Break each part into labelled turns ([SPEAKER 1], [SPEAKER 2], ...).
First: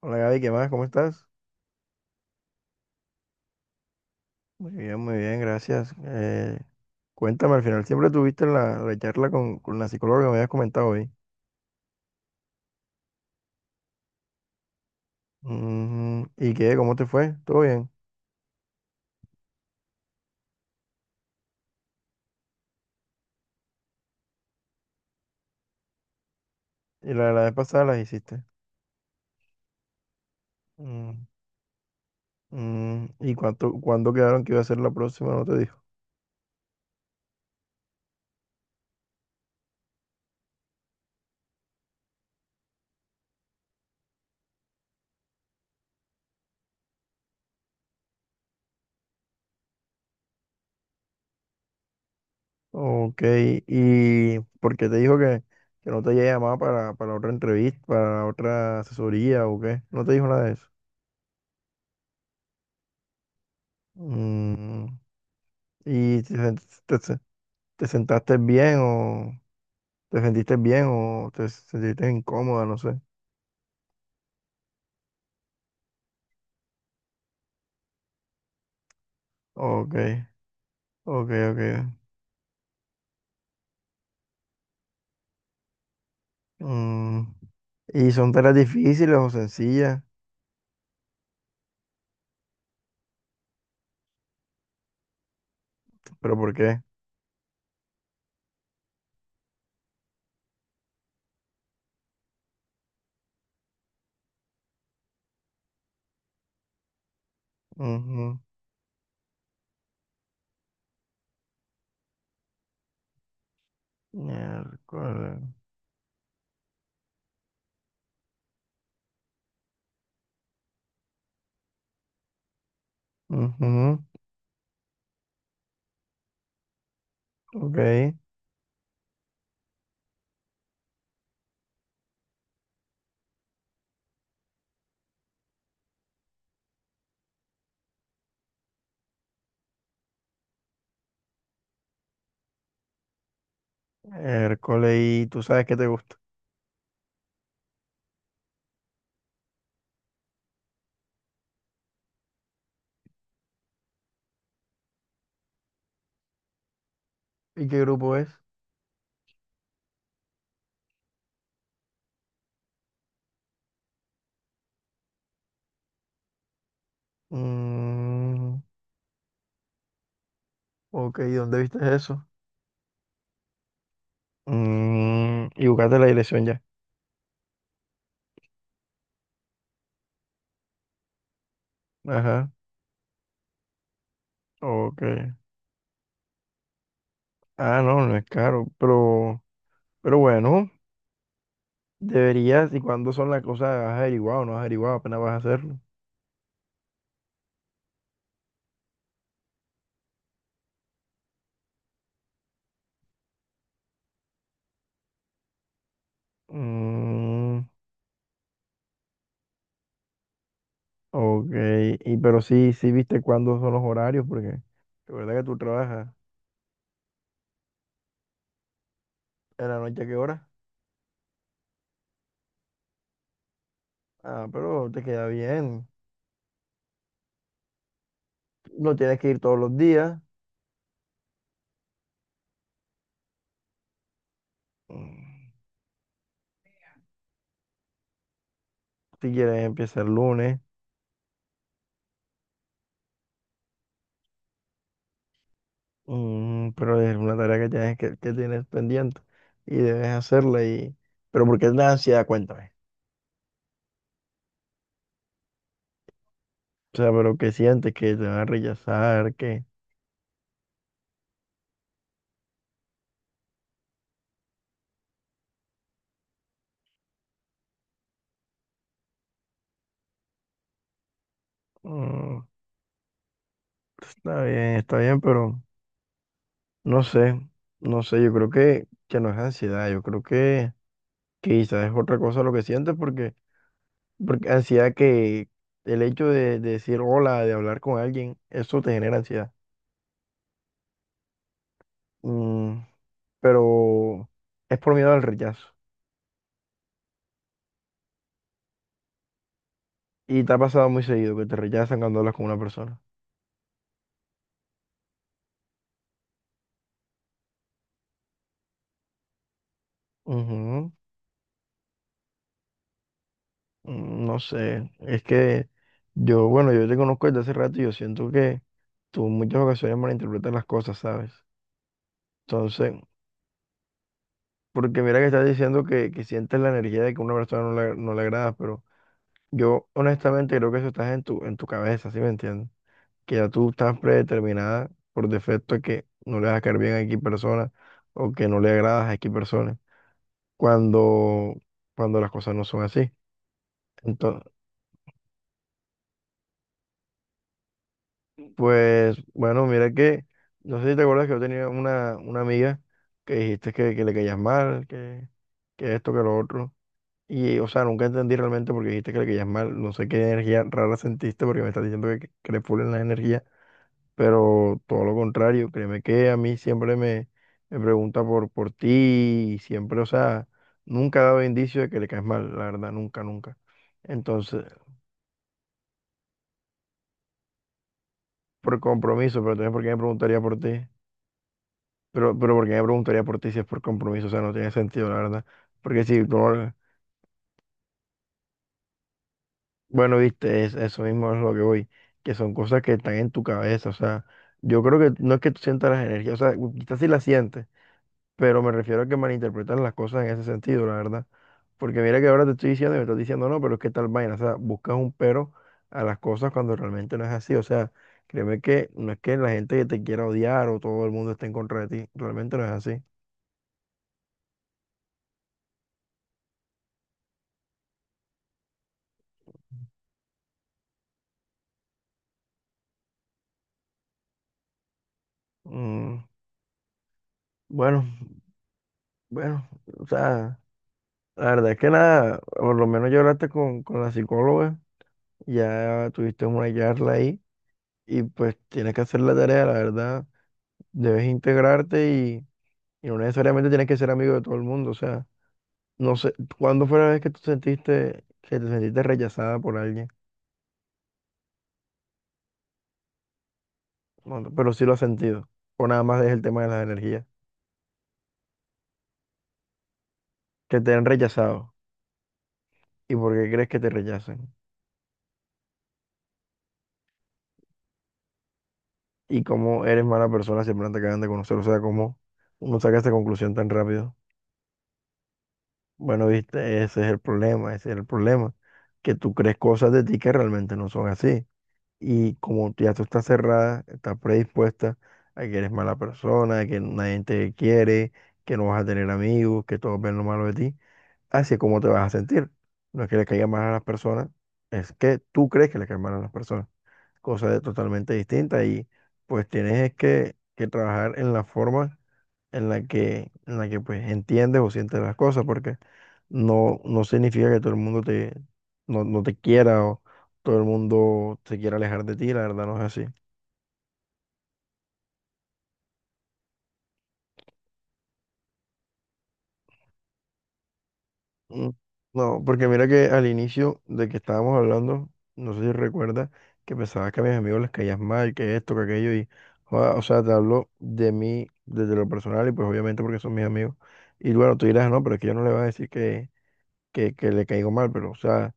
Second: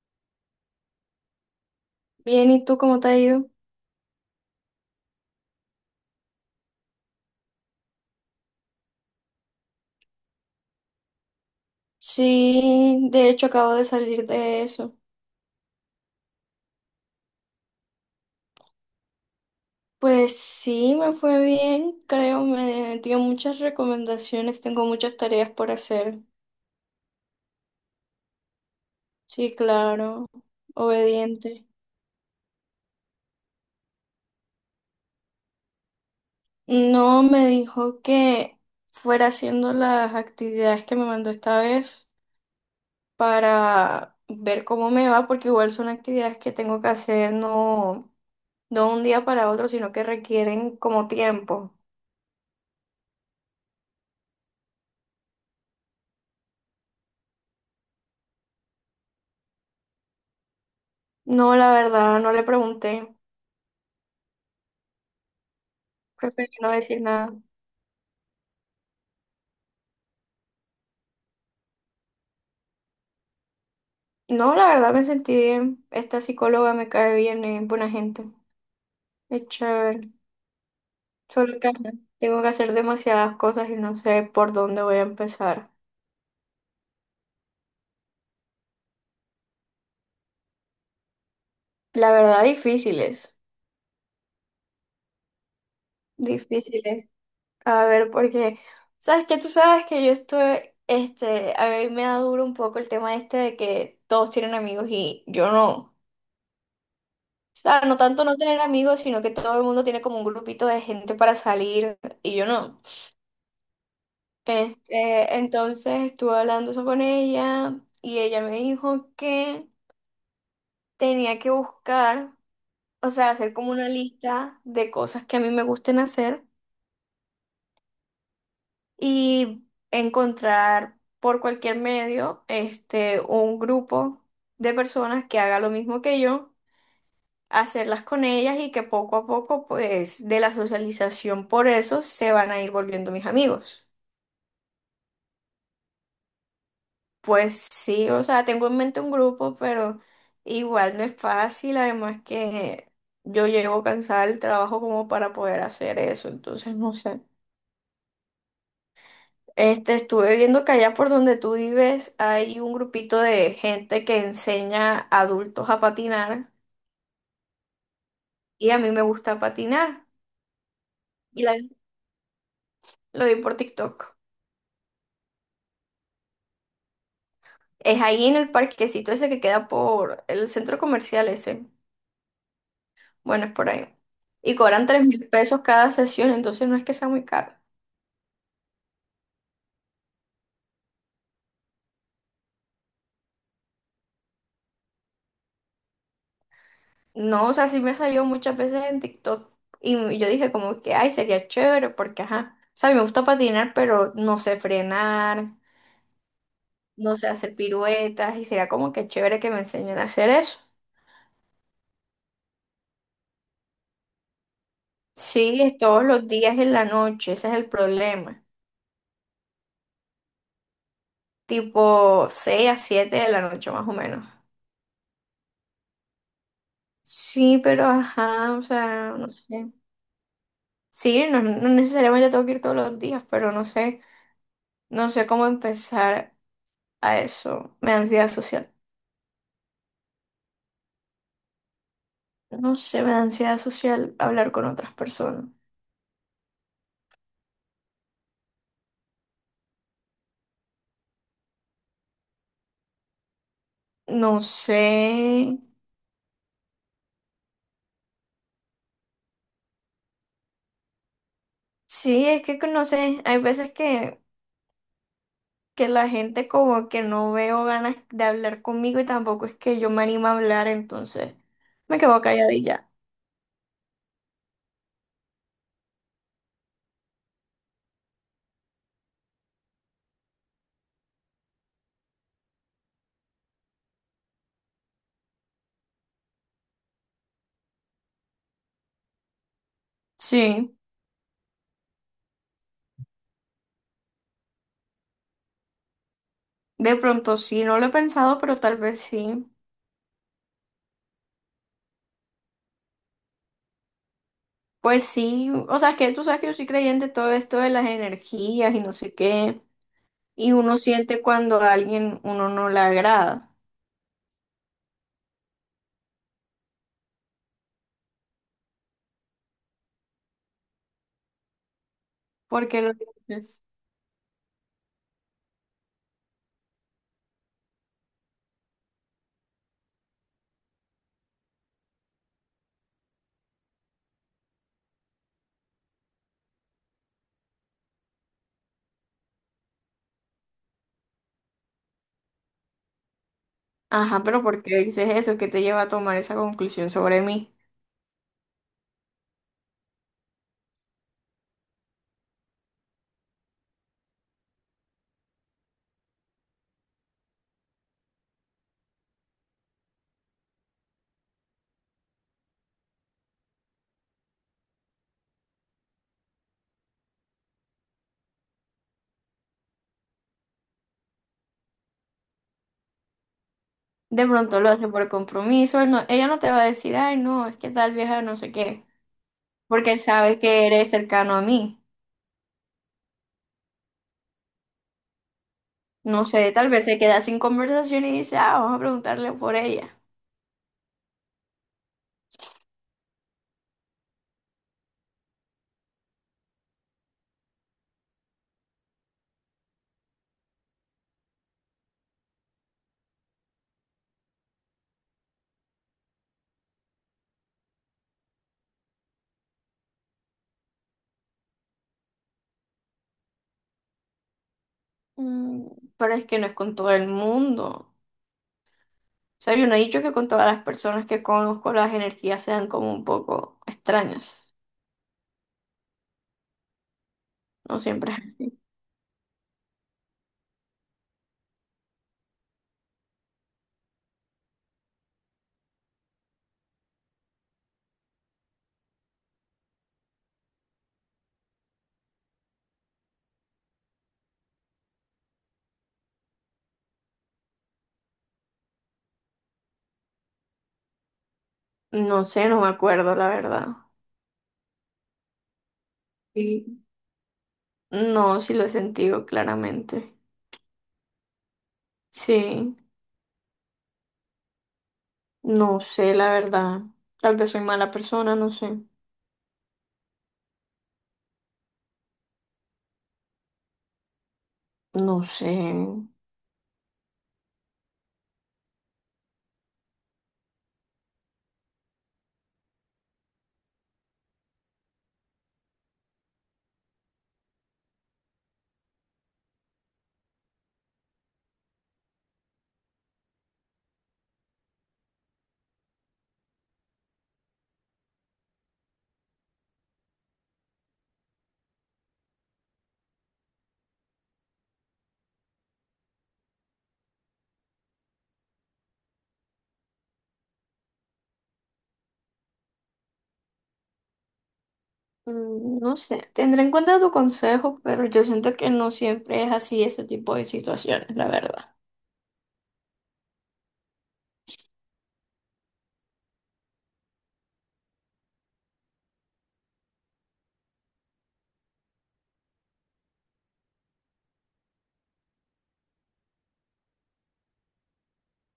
[SPEAKER 1] Hola Gaby, ¿qué más? ¿Cómo estás?
[SPEAKER 2] Bien, ¿y tú cómo te ha ido?
[SPEAKER 1] Muy bien, gracias. Cuéntame, al final siempre tuviste la charla con la psicóloga que me habías comentado hoy.
[SPEAKER 2] Sí, de hecho acabo de salir de eso.
[SPEAKER 1] Mm, ¿y qué? ¿Cómo te fue? ¿Todo bien?
[SPEAKER 2] Pues sí, me fue bien, creo, me dio muchas recomendaciones, tengo muchas tareas por hacer.
[SPEAKER 1] ¿Y la vez pasada las hiciste?
[SPEAKER 2] Sí, claro,
[SPEAKER 1] Mm,
[SPEAKER 2] obediente.
[SPEAKER 1] mm, ¿y cuánto, cuándo quedaron que iba a ser la próxima? ¿No te dijo?
[SPEAKER 2] No, me dijo que fuera haciendo las actividades que me mandó esta vez para ver cómo me va, porque igual son actividades que tengo que hacer no un día para otro, sino que requieren como tiempo.
[SPEAKER 1] Ok, ¿y por qué te dijo que no te había llamado para otra entrevista, para otra asesoría o qué? ¿No te dijo nada de eso?
[SPEAKER 2] No, la verdad, no le pregunté.
[SPEAKER 1] Mm, ¿y te,
[SPEAKER 2] Preferí
[SPEAKER 1] sen-
[SPEAKER 2] no
[SPEAKER 1] te,
[SPEAKER 2] decir
[SPEAKER 1] se-
[SPEAKER 2] nada.
[SPEAKER 1] te sentaste bien o...? ¿Te sentiste bien o te sentiste incómoda? No sé.
[SPEAKER 2] No, la verdad me sentí bien. Esta psicóloga me cae bien, es buena gente. Es
[SPEAKER 1] Ok,
[SPEAKER 2] chévere.
[SPEAKER 1] ok,
[SPEAKER 2] Solo
[SPEAKER 1] ok.
[SPEAKER 2] que ajá, tengo que hacer demasiadas cosas y no sé por dónde voy a empezar.
[SPEAKER 1] Mm, ¿y son tareas difíciles o sencillas?
[SPEAKER 2] La verdad, difíciles.
[SPEAKER 1] ¿Pero por qué?
[SPEAKER 2] Difíciles. A ver, porque, ¿sabes qué? Tú sabes que yo estoy, a mí me da duro un poco el tema este de que todos tienen amigos y yo no. O sea, no tanto no
[SPEAKER 1] Ujú.
[SPEAKER 2] tener amigos, sino que todo el mundo tiene como un grupito de gente para salir y yo no.
[SPEAKER 1] Miércoles.
[SPEAKER 2] Entonces estuve hablando eso con ella y ella me dijo que tenía que buscar, o sea, hacer como una
[SPEAKER 1] Ujú.
[SPEAKER 2] lista de cosas que a mí me gusten hacer
[SPEAKER 1] Ok.
[SPEAKER 2] y encontrar por cualquier medio, un grupo de personas que haga lo mismo que yo, hacerlas con ellas y que poco a poco, pues, de la socialización por eso se van a ir volviendo mis amigos.
[SPEAKER 1] Miércoles. ¿Y tú sabes qué te gusta?
[SPEAKER 2] Pues sí, o sea, tengo en mente un grupo, pero igual no es fácil, además que yo llego cansada del trabajo como para poder hacer eso, entonces no sé.
[SPEAKER 1] ¿Y qué grupo es?
[SPEAKER 2] Estuve viendo que allá por donde tú vives hay un grupito de gente que enseña a adultos a patinar
[SPEAKER 1] Mm,
[SPEAKER 2] y a mí me gusta patinar
[SPEAKER 1] ok, ¿y
[SPEAKER 2] y
[SPEAKER 1] dónde viste eso?
[SPEAKER 2] lo vi por TikTok.
[SPEAKER 1] Mm, y buscaste la dirección ya.
[SPEAKER 2] Es ahí en el parquecito ese que queda por el centro comercial ese.
[SPEAKER 1] Ajá.
[SPEAKER 2] Bueno, es por ahí. Y cobran
[SPEAKER 1] Ok.
[SPEAKER 2] 3000 pesos cada sesión, entonces no es que sea muy caro.
[SPEAKER 1] Ah, no, no es caro. Pero bueno. Deberías, ¿y cuándo son las cosas? ¿Has averiguado o no has averiguado? Apenas vas a hacerlo.
[SPEAKER 2] No, o sea, sí me salió muchas veces en TikTok y yo dije como que, ay, sería chévere porque, ajá, o sea, a mí me gusta patinar, pero no sé frenar, no sé hacer
[SPEAKER 1] Mm,
[SPEAKER 2] piruetas y sería como que chévere que me enseñen a hacer eso.
[SPEAKER 1] ok, y pero sí, sí viste cuándo son los horarios, porque recuerda que tú
[SPEAKER 2] Sí, es todos
[SPEAKER 1] trabajas
[SPEAKER 2] los días en la noche, ese es el problema,
[SPEAKER 1] en la noche, ¿a qué hora?
[SPEAKER 2] tipo 6 a 7 de la noche más o menos.
[SPEAKER 1] Ah, pero te queda bien.
[SPEAKER 2] Sí, pero, ajá, o
[SPEAKER 1] No
[SPEAKER 2] sea,
[SPEAKER 1] tienes que
[SPEAKER 2] no
[SPEAKER 1] ir todos
[SPEAKER 2] sé.
[SPEAKER 1] los días.
[SPEAKER 2] Sí, no necesariamente tengo que ir todos los días, pero no sé, no sé cómo
[SPEAKER 1] Mm,
[SPEAKER 2] empezar a eso, me da ansiedad social.
[SPEAKER 1] si quieres empieza el lunes.
[SPEAKER 2] No sé, me da ansiedad social hablar con otras personas.
[SPEAKER 1] Mm, pero es una tarea que tienes pendiente y debes hacerla. Y... pero ¿por qué la ansiedad? Cuéntame.
[SPEAKER 2] No sé.
[SPEAKER 1] O sea, pero ¿qué sientes? ¿Que te van a rechazar? Que
[SPEAKER 2] Sí, es que no sé. Hay veces que la gente como que no veo ganas de hablar conmigo y tampoco es que yo me animo a hablar, entonces me quedo
[SPEAKER 1] mm,
[SPEAKER 2] calladilla.
[SPEAKER 1] está bien, está bien, pero no sé, no sé, yo creo que no es ansiedad, yo creo que quizás es otra cosa lo que sientes porque, porque ansiedad que el hecho de decir hola, de hablar con alguien, eso te genera ansiedad.
[SPEAKER 2] Sí,
[SPEAKER 1] Mm, pero es por miedo al rechazo.
[SPEAKER 2] de pronto sí, no lo he pensado, pero tal vez sí.
[SPEAKER 1] Y te ha pasado muy seguido que te rechazan cuando hablas con una persona.
[SPEAKER 2] Pues sí, o sea, es que tú sabes que yo soy creyente en todo esto de las energías y no sé qué. Y uno
[SPEAKER 1] Ujú,
[SPEAKER 2] siente cuando a alguien uno no le agrada.
[SPEAKER 1] mm, no sé, es que yo, bueno, yo te conozco desde hace rato y yo siento que tú en muchas ocasiones malinterpretas las cosas, ¿sabes?
[SPEAKER 2] Porque lo
[SPEAKER 1] Entonces, porque mira que estás diciendo que sientes la energía de que una persona no le agrada, pero yo honestamente creo que eso está en tu cabeza, ¿sí me entiendes? Que ya tú estás predeterminada por defecto de que no le vas a caer bien a X persona o que no le agradas a X persona cuando, cuando las cosas no son así.
[SPEAKER 2] Ajá, pero
[SPEAKER 1] Entonces,
[SPEAKER 2] ¿por qué dices eso? ¿Qué te lleva a tomar esa conclusión sobre mí?
[SPEAKER 1] pues bueno, mira que, no sé si te acuerdas que yo tenía una amiga que dijiste que le caías mal, que esto, que lo otro. Y, o sea, nunca entendí realmente porque dijiste que le querías mal. No sé qué energía rara sentiste porque me estás diciendo que le pulen la energía. Pero todo lo contrario, créeme que a mí siempre me, me pregunta por ti y siempre, o sea, nunca ha dado indicio de que le caes mal, la verdad, nunca, nunca.
[SPEAKER 2] De pronto
[SPEAKER 1] Entonces,
[SPEAKER 2] lo hace por compromiso, él no- ella no te va a decir, ay, no, es que tal vieja no sé
[SPEAKER 1] por
[SPEAKER 2] qué,
[SPEAKER 1] compromiso, pero también ¿por qué me
[SPEAKER 2] porque sabe
[SPEAKER 1] preguntaría por
[SPEAKER 2] que
[SPEAKER 1] ti?
[SPEAKER 2] eres cercano a mí.
[SPEAKER 1] Pero ¿por qué me preguntaría por ti si es por compromiso? O sea, no tiene sentido, la verdad. Porque
[SPEAKER 2] No
[SPEAKER 1] si tú
[SPEAKER 2] sé, tal
[SPEAKER 1] no-
[SPEAKER 2] vez se queda sin conversación y dice, ah, vamos a preguntarle por ella.
[SPEAKER 1] bueno, viste, es, eso mismo es lo que voy, que son cosas que están en tu cabeza, o sea, yo creo que no es que tú sientas las energías, o sea, quizás sí las sientes, pero me refiero a que malinterpretan las cosas en ese sentido, la verdad, porque mira que ahora te estoy diciendo y me estás diciendo, no, pero es que tal vaina, o sea, buscas un pero a las cosas cuando realmente no es así, o sea, créeme que no es que la gente que te quiera odiar o todo el mundo esté en contra de ti, realmente no es así.
[SPEAKER 2] Mm, pero es que no es con todo el mundo. O sea, yo no he dicho que con todas las personas que conozco las energías sean como un poco extrañas.
[SPEAKER 1] Mm,
[SPEAKER 2] No
[SPEAKER 1] bueno,
[SPEAKER 2] siempre.
[SPEAKER 1] bueno, o sea, la verdad es que nada, por lo menos yo hablaste con la psicóloga. Ya tuviste una charla ahí y pues tienes que hacer la tarea, la verdad. Debes integrarte y no necesariamente tienes que ser amigo de todo el mundo. O sea, no sé, ¿cuándo fue la vez que tú sentiste que te sentiste rechazada por alguien?
[SPEAKER 2] No sé, no me acuerdo, la verdad.
[SPEAKER 1] Bueno, pero sí lo has sentido. O nada más es el tema de
[SPEAKER 2] Sí,
[SPEAKER 1] las energías.
[SPEAKER 2] no, sí lo he sentido claramente.
[SPEAKER 1] Que te han rechazado.
[SPEAKER 2] Sí,
[SPEAKER 1] ¿Y por qué crees que te rechacen?
[SPEAKER 2] no sé, la verdad. Tal vez soy mala persona, no sé.
[SPEAKER 1] Y cómo eres mala persona si apenas te acaban de conocer. O sea, cómo uno saca esa conclusión tan rápido.
[SPEAKER 2] No sé.
[SPEAKER 1] Bueno, viste, ese es el problema, ese es el problema, que tú crees cosas de ti que realmente no son así. Y como ya tú estás cerrada, estás predispuesta a que eres mala persona, a que nadie te quiere, que no vas a tener amigos, que todos ven lo malo de ti, así es como te vas a sentir. No es que le caiga mal a las personas, es que tú crees que le cae mal a las personas. Cosa de- totalmente distinta y pues tienes es que trabajar en la forma en la que pues entiendes o sientes las cosas, porque no, no significa que todo el mundo te, no, no te quiera o todo el mundo se quiera alejar de ti, la verdad no es así.
[SPEAKER 2] Mm, no sé. Tendré en cuenta tu consejo, pero yo siento que no siempre es así ese tipo de situaciones, la
[SPEAKER 1] Mm,
[SPEAKER 2] verdad.
[SPEAKER 1] no, porque mira que al inicio de que estábamos hablando, no sé si recuerdas, que pensabas que a mis amigos les caías mal, que esto, que aquello, y, joda, o sea, te hablo de mí desde lo personal y pues obviamente porque son mis amigos. Y bueno, tú dirás, no, pero es que yo no le voy a decir que le caigo mal, pero o sea,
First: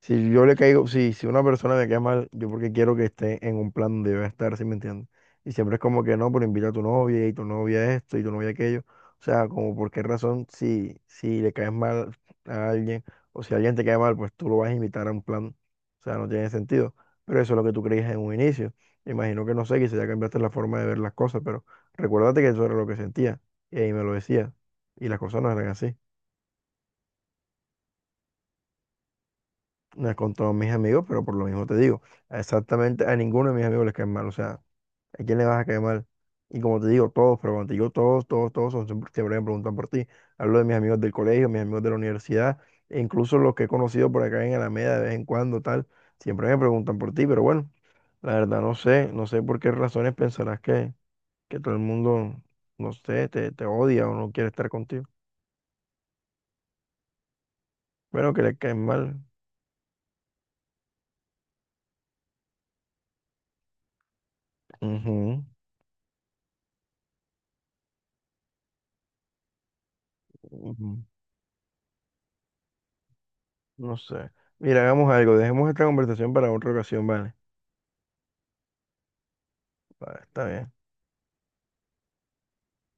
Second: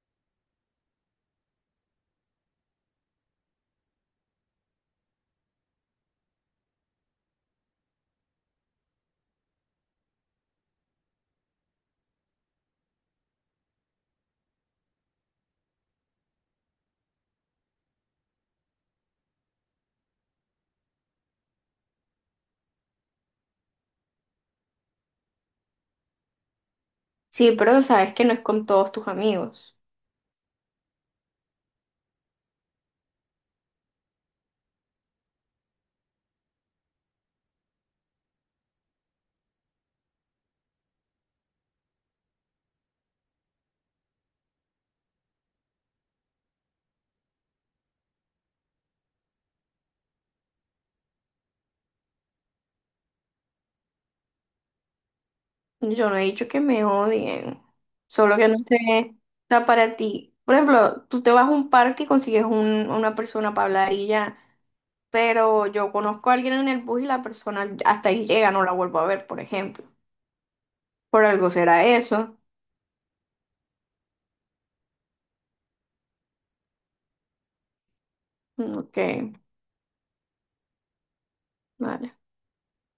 [SPEAKER 1] si yo le caigo, si, si una persona me cae mal, yo porque quiero que esté en un plan donde yo voy a estar, ¿sí me entiendes? Y siempre es como que no, pero invita a tu novia y tu novia esto y tu novia aquello. O sea, como por qué razón si, si le caes mal a alguien o si alguien te cae mal, pues tú lo vas a invitar a un plan. O sea, no tiene sentido. Pero eso es lo que tú creías en un inicio. Imagino que no sé, quizás ya cambiaste la forma de ver las cosas, pero recuérdate que eso era lo que sentía y ahí me lo decía. Y las cosas no eran así.
[SPEAKER 2] Sí, pero sabes que no es con todos tus amigos.
[SPEAKER 1] No es con todos mis amigos, pero por lo mismo te digo, exactamente a ninguno de mis amigos les cae mal. O sea, ¿a quién le vas a caer mal? Y como te digo, todos, pero cuando te digo todos, todos, todos, son, siempre siempre me preguntan por ti. Hablo de mis amigos del colegio, mis amigos de la universidad, e incluso los que he conocido por acá en Alameda de vez en cuando, tal, siempre me preguntan por ti, pero bueno, la verdad no sé, no sé por qué razones pensarás que todo el mundo, no sé, te odia o no quiere estar contigo.
[SPEAKER 2] Yo no he dicho que me odien,
[SPEAKER 1] Bueno,
[SPEAKER 2] solo
[SPEAKER 1] que
[SPEAKER 2] que
[SPEAKER 1] le
[SPEAKER 2] no
[SPEAKER 1] caes
[SPEAKER 2] sé,
[SPEAKER 1] mal.
[SPEAKER 2] está para ti. Por ejemplo, tú te vas a un parque y consigues una persona para hablar y ya,
[SPEAKER 1] Ujú,
[SPEAKER 2] pero yo conozco a alguien en el bus y la persona hasta ahí llega, no la vuelvo a ver, por ejemplo.
[SPEAKER 1] ujú.
[SPEAKER 2] Por algo será eso.
[SPEAKER 1] No sé. Mira, hagamos algo. Dejemos esta conversación para otra ocasión, ¿vale?
[SPEAKER 2] Mm, ok,
[SPEAKER 1] Vale, está bien.
[SPEAKER 2] vale.